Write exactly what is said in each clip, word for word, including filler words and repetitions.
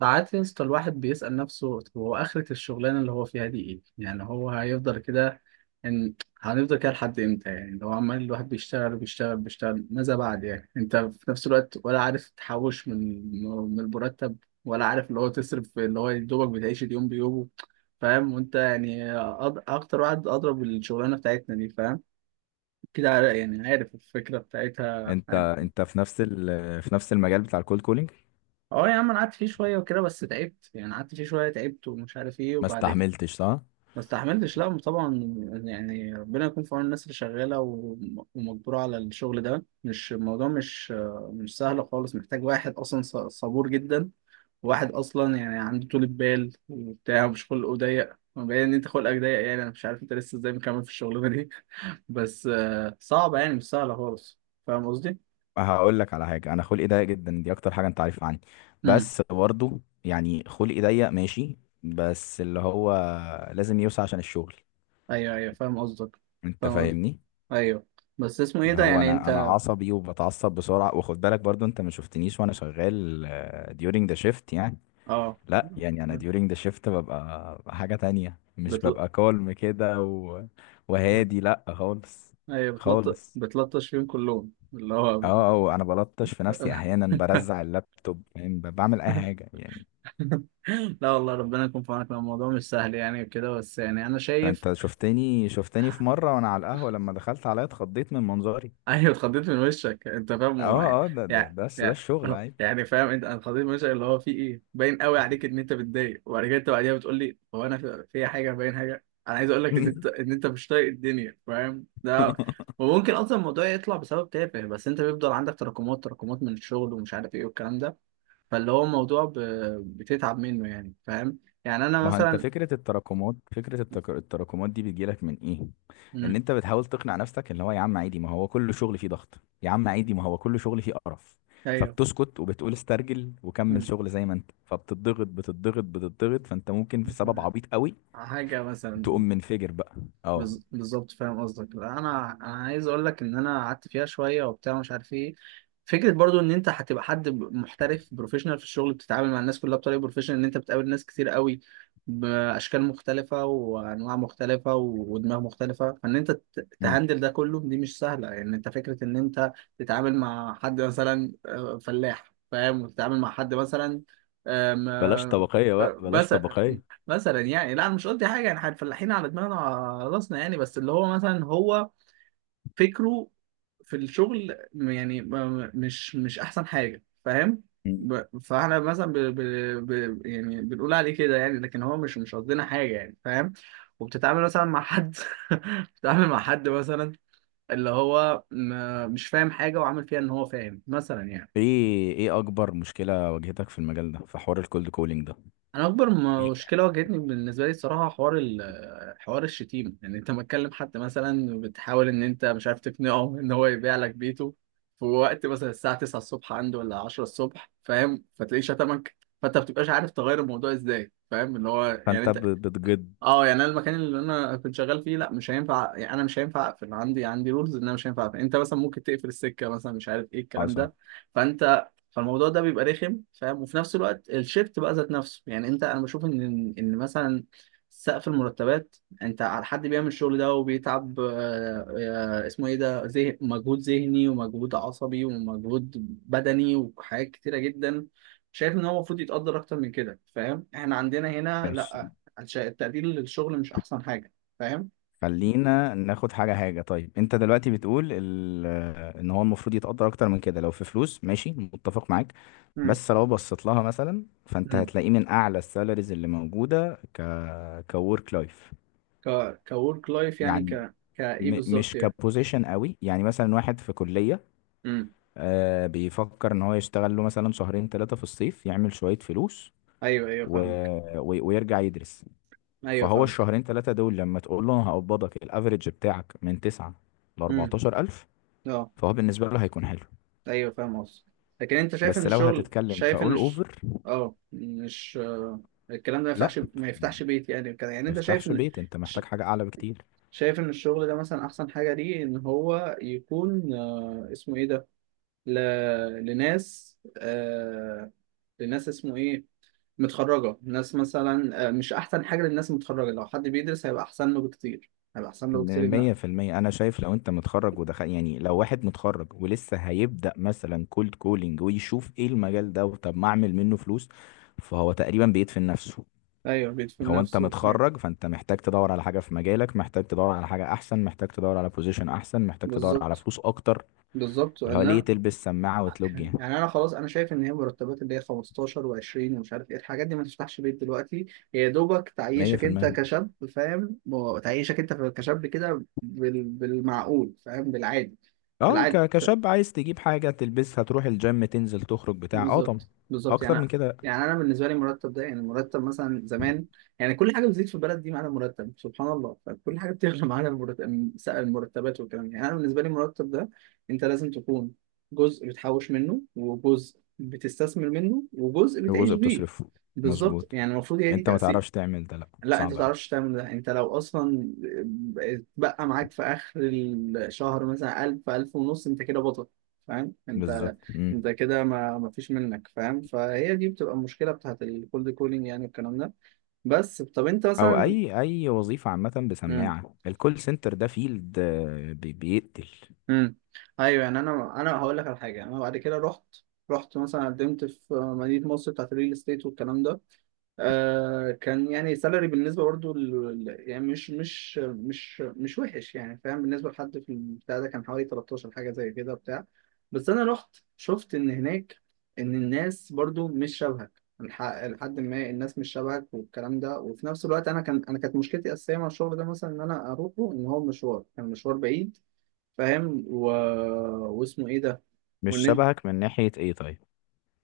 ساعات يا اسطى الواحد بيسأل نفسه هو آخرة الشغلانة اللي هو فيها دي إيه؟ يعني هو هيفضل كده، إن هنفضل كده لحد إمتى؟ يعني لو عمال الواحد بيشتغل وبيشتغل بيشتغل، ماذا بعد يعني؟ أنت في نفس الوقت ولا عارف تحوش من من المرتب، ولا عارف اللي هو تصرف، اللي هو يا دوبك بتعيش اليوم بيومه، فاهم؟ وأنت يعني أض- أكتر واحد أضرب الشغلانة بتاعتنا دي، فاهم؟ كده عار- يعني عارف الفكرة بتاعتها انت عاد. انت في نفس ال... في نفس المجال بتاع الكولد كولينج. اه يا عم، انا قعدت فيه شويه وكده بس تعبت، يعني قعدت فيه شويه تعبت ومش عارف ايه، ما وبعد استحملتش، صح؟ ما استحملتش، لا طبعا. يعني ربنا يكون في عون الناس اللي شغاله وم- ومجبوره على الشغل ده، مش الموضوع مش مش سهل خالص، محتاج واحد اصلا ص- صبور جدا، واحد اصلا يعني عنده طولة بال وبتاع، مش خلقه ضيق. باين ان انت خلقك ضيق، يعني انا مش عارف انت لسه ازاي مكمل في الشغلانه دي بس آه، صعبه يعني، مش سهله خالص. فاهم قصدي؟ هقول لك على حاجه، انا خلقي ضيق جدا، دي اكتر حاجه انت عارفها عني. امم. بس برضه يعني خلقي ضيق ماشي، بس اللي هو لازم يوسع عشان الشغل. ايوه ايوه، فاهم قصدك. انت فاهم قصدك، فاهمني. ايوه. بس اسمه ايه اللي ده هو يعني انا انا انت؟ عصبي وبتعصب بسرعه، وخد بالك برضه انت ما شفتنيش وانا شغال ديورنج ذا شيفت يعني. اه. لا يعني انا ديورنج ذا شيفت ببقى حاجه تانية، مش بتل... ببقى كالم كده و... وهادي لا خالص، ايوه، بتلطش خالص. بتلطش فيهم كلهم، اللي هو بت- اه اه، انا بلطش في نفسي احيانا، برزع اللابتوب، فاهم، ب- بعمل اي حاجه يعني. لا والله، ربنا يكون في عونك، لو الموضوع مش سهل يعني وكده، بس يعني انا شايف. انت شفتني شفتني في مره وانا على القهوه، لما دخلت عليا اتخضيت من منظري. ايوه، اتخضيت من وشك انت، فاهم هو يعني. اه اه، ده ده يعني بس ده يعني الشغل عادي. يعني، فاهم انت، انا اتخضيت من وشك، اللي هو في ايه، باين قوي عليك ان انت متضايق، وبعد كده انت بعديها بتقول لي هو انا في في حاجه، باين حاجه. انا عايز اقول لك ان انت، ان انت مش طايق الدنيا، فاهم ده. وممكن اصلا الموضوع يطلع بسبب تافه، بس انت بيفضل عندك تراكمات تراكمات من الشغل ومش عارف ايه والكلام ده. فاللي هو الموضوع ب... بتتعب منه يعني، فاهم؟ يعني انا ما هو انت مثلا. فكره التراكمات، فكره التك- التراكمات دي بتجيلك من ايه؟ ان مم. انت بتحاول تقنع نفسك اللي هو يا عم عادي، ما هو كل شغل فيه ضغط، يا عم عادي ما هو كل شغل فيه قرف. ايوه. فبتسكت وبتقول استرجل وكمل مم. شغل زي ما انت، فبتضغط بتضغط بتضغط، فانت ممكن في سبب عبيط قوي حاجه تقوم مثلا. منفجر بقى. اه. بز- بالظبط، فاهم قصدك. لا، انا انا عايز اقول لك ان انا قعدت فيها شويه وبتاع، مش عارف ايه. فكره برضو ان انت هتبقى حد ب- محترف، بروفيشنال في الشغل، بتتعامل مع الناس كلها بطريقه بروفيشنال. ان انت بتقابل ناس كتير قوي، باشكال مختلفه وانواع مختلفه و- ودماغ مختلفه، فان انت ت- مم. تهندل ده كله، دي مش سهله يعني. انت فكره ان انت تتعامل مع حد مثلا آه، فلاح فاهم، وتتعامل مع حد مثلا، آم، بلاش آه، طبقية بقى، آه، بلاش مثلا. طبقية. مثلا يعني، لا انا مش قصدي حاجه، يعني احنا الفلاحين على دماغنا وعلى راسنا يعني، بس اللي هو مثلا هو فكره في الشغل م- يعني م- م- مش مش احسن حاجه، فاهم. مم. ب- فاحنا مثلا ب... ب... ب... يعني بنقول عليه كده يعني، لكن هو مش مش قصدنا حاجه يعني، فاهم. وبتتعامل مثلا مع حد بتتعامل مع حد مثلا اللي هو م... مش فاهم حاجه وعامل فيها ان هو فاهم مثلا يعني. ايه ايه اكبر مشكلة واجهتك في المجال ده، في حوار الكولد كولينج ده؟ انا اكبر ايه؟ مشكله واجهتني، بالنسبه لي الصراحه، حوار ال- حوار الشتيمه. يعني انت متكلم حد مثلا، بتحاول ان انت، مش عارف تقنعه ان هو يبيع لك بيته في وقت مثلا الساعه تسعة الصبح عنده، ولا عشرة الصبح، فاهم، فتلاقيه شتمك، فانت ما بتبقاش عارف تغير الموضوع ازاي، فاهم، اللي هو فانت يعني. ب- بتجد. اه، يعني انا المكان اللي انا كنت شغال فيه لا، مش هينفع. يعني انا مش هينفع اقفل، عندي عندي رولز ان انا مش هينفع اقفل. انت مثلا ممكن تقفل السكه مثلا، مش عارف ايه الكلام حصل. ده. فانت فالموضوع ده بيبقى رخم، فاهم. وفي نفس الوقت الشيفت بقى ذات نفسه، يعني انت، انا بشوف ان، ان مثلا سقف المرتبات، انت على حد بيعمل الشغل ده وبيتعب آه، آه، اسمه ايه ده، ذه مجهود ذهني ومجهود عصبي ومجهود بدني وحاجات كتيره جدا، شايف ان هو المفروض يتقدر اكتر من كده، فاهم. احنا عندنا هنا ماشي، لا، عشان التقدير للشغل مش احسن حاجه، فاهم. خلينا ناخد حاجة حاجة. طيب انت دلوقتي بتقول ال- ان هو المفروض يتقدر اكتر من كده لو في فلوس، ماشي متفق معاك. امم. بس لو بصيت لها مثلا، فانت امم. هتلاقيه من اعلى السالاريز اللي موجودة ك كورك لايف ك كورك لايف يعني، يعني. ك كايه م- بالظبط مش يعني؟ كبوزيشن قوي، يعني مثلا واحد في كلية امم. آه، بيفكر ان هو يشتغل له مثلا شهرين ثلاثة في الصيف يعمل شوية فلوس ايوه ايوه و... فاهمك. و... ويرجع يدرس. ايوه فهو فاهمك. الشهرين ثلاثة دول لما تقول له انا هقبضك الافريج بتاعك من تسعة ل امم. أربعتاشر ألف، اه. فهو بالنسبة له هيكون حلو. ايوه فاهم قصدك. لكن انت شايف ان بس لو الشغل، هتتكلم شايف ان كأول الش... اوفر، اه، مش آه، الكلام ده ما لا. يفتحش، ما يفتحش بيت يعني كده، يعني ما انت شايف يفتحش ان بيت، انت ش... محتاج حاجة اعلى بكتير. شايف ان الشغل ده مثلا احسن حاجه ليه، ان هو يكون آه، اسمه ايه ده، ل... لناس آه... لناس اسمه ايه، متخرجة، ناس مثلا آه، مش أحسن حاجة للناس متخرجة، لو حد بيدرس هيبقى أحسن له بكتير، هيبقى أحسن له م- بكتير إن. مية في المية أنا شايف، لو أنت متخرج ودخل يعني، لو واحد متخرج ولسه هيبدأ مثلا كولد كولينج ويشوف إيه المجال ده، وطب ما أعمل منه فلوس، فهو تقريبا بيدفن نفسه. أيوه، بيدفن هو انت نفسه، أيوة. متخرج فانت محتاج تدور على حاجه في مجالك، محتاج تدور على حاجه احسن، محتاج تدور على بوزيشن احسن، محتاج تدور على بالظبط. فلوس اكتر. بالظبط اللي هو ليه أنا، تلبس سماعه وتلوج يعني؟ يعني أنا خلاص أنا شايف إن هي مرتبات اللي هي خمستاشر و20 ومش عارف إيه الحاجات دي، ما تفتحش بيت دلوقتي، هي يا دوبك تعيشك أنت مية في المية. كشاب، فاهم، و- تعيشك أنت كشاب كده بال... بالمعقول، فاهم، بالعادي. اه، بالعادي. ك- كشاب عايز تجيب حاجه تلبسها، تروح الجيم، تنزل، تخرج، بتاع. اه طبعا بالظبط بالظبط اكتر يعني. من كده. يعني انا بالنسبه لي المرتب ده، يعني المرتب مثلا زمان، يعني كل حاجه بتزيد في البلد دي، معانا مرتب سبحان الله، فكل حاجه بتغلى معانا المرتب، المرتبات والكلام ده. يعني انا بالنسبه لي المرتب ده، انت لازم تكون جزء بتحوش منه، وجزء بتستثمر منه، وجزء لو بتعيش جزء بيه. بتصرفه، بالظبط، مظبوط. يعني المفروض هي انت ما دي. تعرفش تعمل ده، لا لا، انت ما صعب قوي. تعرفش تعمل ده، انت لو اصلا بقى معاك في اخر الشهر مثلا 1000 ألف ونص، انت كده بطل فاهم انت، بالظبط. مم. انت كده ما ما فيش منك، فاهم. فهي دي بتبقى المشكله بتاعت الكولد كولينج يعني، والكلام ده. بس طب انت او مثلا. اي اي وظيفه عامه امم. بسماعه، الكول سنتر ده فيلد، آه، بي- بيقتل. امم. ايوه. يعني انا انا هقول لك على حاجه، انا بعد كده رحت، رحت مثلا قدمت في مدينه مصر بتاعت الريل استيت والكلام ده. آه كان يعني سالري بالنسبه برضو ال- ال- يعني مش مش مش مش وحش يعني فاهم، بالنسبه لحد في البتاع ده، كان حوالي تلتاشر حاجه زي كده بتاع. بس انا رحت شفت ان هناك، ان الناس برضو مش شبهك الح- لحد ما، الناس مش شبهك والكلام ده. وفي نفس الوقت انا كان، انا كانت مشكلتي الاساسيه مع الشغل ده مثلا، ان انا اروحه، ان هو مشوار، كان مشوار بعيد، فاهم. و... واسمه ايه ده، مش وان، شبهك من ناحيه ايه طيب؟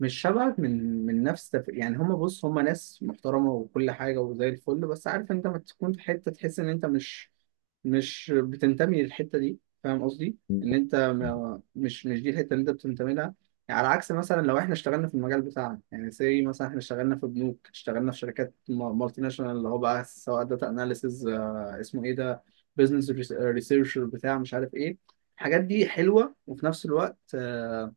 مش شبهك من من نفس تف... يعني هما بص، هما ناس محترمة وكل حاجة وزي الفل، بس عارف انت ما تكون في حتة تحس ان انت مش، مش بتنتمي للحتة دي، فاهم قصدي؟ مم. ان انت ما... مش مش دي الحتة اللي انت بتنتمي لها. يعني على عكس مثلا لو احنا اشتغلنا في المجال بتاعنا، يعني زي مثلا احنا اشتغلنا في بنوك، اشتغلنا في شركات مالتي ناشونال، اللي هو بقى سواء داتا اناليسز، اسمه ايه ده، بزنس ريسيرشر بتاع مش عارف ايه، الحاجات دي حلوة، وفي نفس الوقت آه،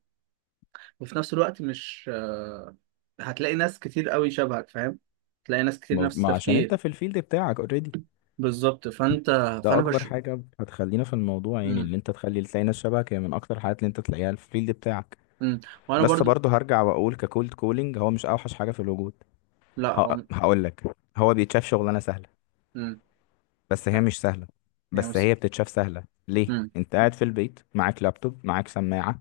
وفي نفس الوقت مش آه، هتلاقي ناس كتير قوي شبهك، فاهم، هتلاقي ناس كتير مظ- نفس ما عشان انت التفكير. في الفيلد بتاعك اوريدي. بالظبط فانت، ده فانا اكبر بش حاجه هتخلينا في الموضوع، يعني مم. اللي انت تخلي تلاقي ناس شبهك، هي من اكتر الحاجات اللي انت تلاقيها في الفيلد بتاعك. مم. وانا بس برضو. برضه هرجع واقول ككولد كولينج هو مش اوحش حاجه في الوجود. لا هو. هقول لك، هو بيتشاف شغلانه سهله، مم. بس هي مش سهله. يعني بس مس... هي بتتشاف سهله ليه؟ مم. انت قاعد في البيت، معاك لابتوب، معاك سماعه.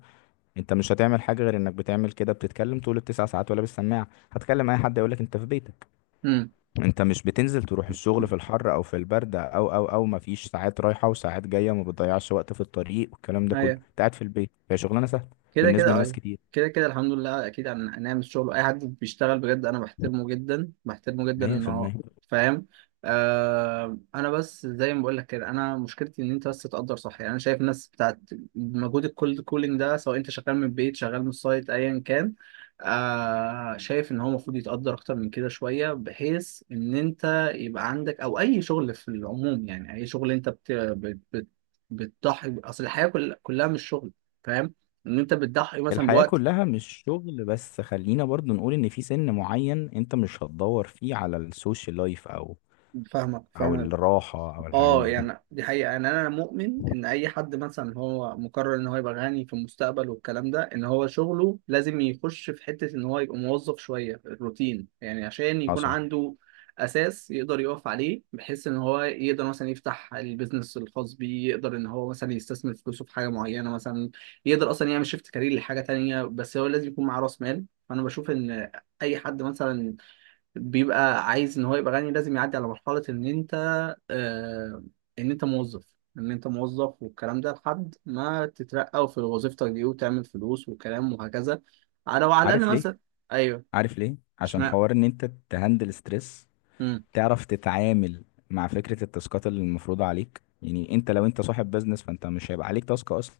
انت مش هتعمل حاجه غير انك بتعمل كده بتتكلم طول التسع ساعات ولا بالسماعه، هتكلم اي حد يقول لك انت في بيتك. مم. انت مش بتنزل تروح الشغل مم. في الحر او في البرد او او او، مفيش ساعات رايحة وساعات جاية، ما بتضيعش وقت في الطريق والكلام ده كله، أيوة. انت قاعد في البيت، هي شغلانة سهلة كده بالنسبة كده لناس ايوه. كتير. كده كده الحمد لله، اكيد هن- هنعمل شغل. اي حد بيشتغل بجد انا بحترمه جدا، بحترمه جدا ان هو، مية في المية. فاهم. آه انا بس زي ما بقول لك كده، انا مشكلتي ان انت بس تقدر صح. يعني انا شايف الناس بتاعت مجهود الكولد كولينج ده، سواء انت شغال من البيت شغال من السايت ايا كان، آه شايف ان هو المفروض يتقدر اكتر من كده شويه، بحيث ان انت يبقى عندك، او اي شغل في العموم يعني. اي شغل انت بت بت بت- بتضحي، اصل الحياه كل- كلها مش شغل، فاهم. ان انت بتضحي مثلا الحياة بوقت. كلها مش شغل، بس خلينا برضو نقول ان في سن معين انت مش هتدور فيه على السوشيال لايف، او فاهمك او فاهمك. الراحة او الحاجات اه دي. يعني دي حقيقة، يعني انا مؤمن ان اي حد مثلا هو مقرر ان هو يبقى غني في المستقبل والكلام ده، ان هو شغله لازم يخش في حتة ان هو يبقى موظف شوية الروتين يعني، عشان يكون حصل. عنده اساس يقدر يقف عليه، بحيث ان هو يقدر مثلا يفتح البيزنس الخاص بيه، يقدر ان هو مثلا يستثمر فلوسه في حاجة معينة مثلا، يقدر اصلا يعمل شيفت كارير لحاجة تانية، بس هو لازم يكون معاه راس مال. فانا بشوف ان اي حد مثلا بيبقى عايز ان هو يبقى غني، لازم يعدي على مرحلة ان انت آه، ان انت موظف، ان انت موظف والكلام ده، لحد ما تترقى في وظيفتك دي وتعمل فلوس وكلام وهكذا، على وعلى عارف الاقل ليه؟ مثلا. ايوه. عارف ليه؟ عشان اشمعنى؟ حوار ان انت تهندل ستريس، امم. تعرف تتعامل مع فكرة التاسكات اللي المفروضة عليك. يعني انت لو انت صاحب بزنس، فانت مش هيبقى عليك تاسك اصلا،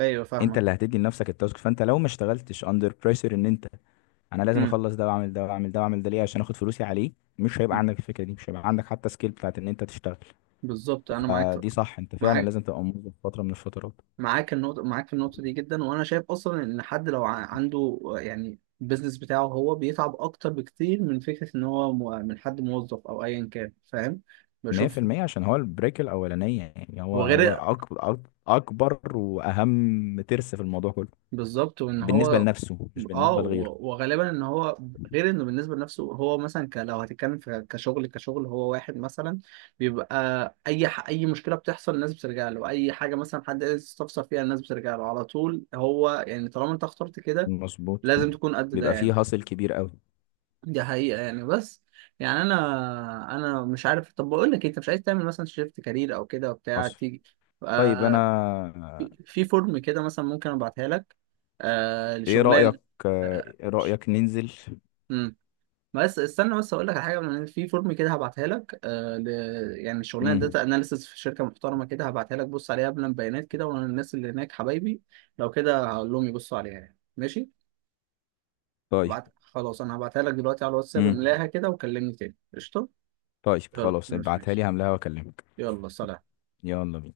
ايوه انت اللي فاهمك. هتدي لنفسك التاسك. فانت لو ما اشتغلتش اندر بريشر ان انت انا لازم امم. اخلص ده واعمل ده واعمل ده واعمل ده ليه، عشان اخد فلوسي عليه، مش هيبقى أمم. عندك الفكرة دي. مش هيبقى عندك حتى سكيل بتاعت ان انت تشتغل. بالظبط انا معاك. فدي صح، انت فعلا معاك. لازم تبقى موظف فترة من الفترات. معاك النقطة، معاك في النقطة دي جدا، وأنا شايف أصلا إن حد لو ع- عنده يعني البيزنس بتاعه، هو بيتعب أكتر بكتير من فكرة إن هو مو- من حد موظف أو أيا كان، فاهم. بشوف. مية في المية. عشان هو البريك الأولانية، يعني هو هو هو غير. أكبر، أكبر وأهم ترس في الموضوع كله. بالظبط وان بالنسبة هو، لنفسه مش اه بالنسبة لغيره. و- وغالبا ان هو، غير انه بالنسبه لنفسه، هو مثلا ك... لو هتتكلم في كشغل كشغل، هو واحد مثلا بيبقى اي ح... اي مشكله بتحصل الناس بترجع له، اي حاجه مثلا حد عايز يستفسر فيها الناس بترجع له على طول، هو يعني طالما انت اخترت كده مظبوط. لازم تكون قد ده بيبقى يعني. فيه هاصل كبير قوي. دي حقيقه يعني، بس يعني انا انا مش عارف، طب بقول لك إيه، انت مش عايز تعمل مثلا شيفت كارير او كده وبتاع، حصل. تيجي طيب انا، آه في في فورم كده مثلا، ممكن ابعتها لك آه ايه رأيك؟ لشغلان. آه، آه. ايه رأيك ننزل؟ مم. بس استنى، بس اقول لك على حاجه من، في فورم كده هبعتها لك آه ل... يعني شغلانه امم داتا اناليسيس في شركه محترمه كده، هبعتها لك بص عليها قبل، بيانات كده، وانا الناس اللي هناك حبايبي، لو كده هقول لهم يبصوا عليها يعني، ماشي. طيب. هبعت خلاص، انا هبعتها لك دلوقتي على الواتساب، امم املاها كده وكلمني تاني، قشطه. طيب يلا خلاص، ماشي ابعتها ماشي، لي هملاها واكلمك. يلا سلام. يلا بينا.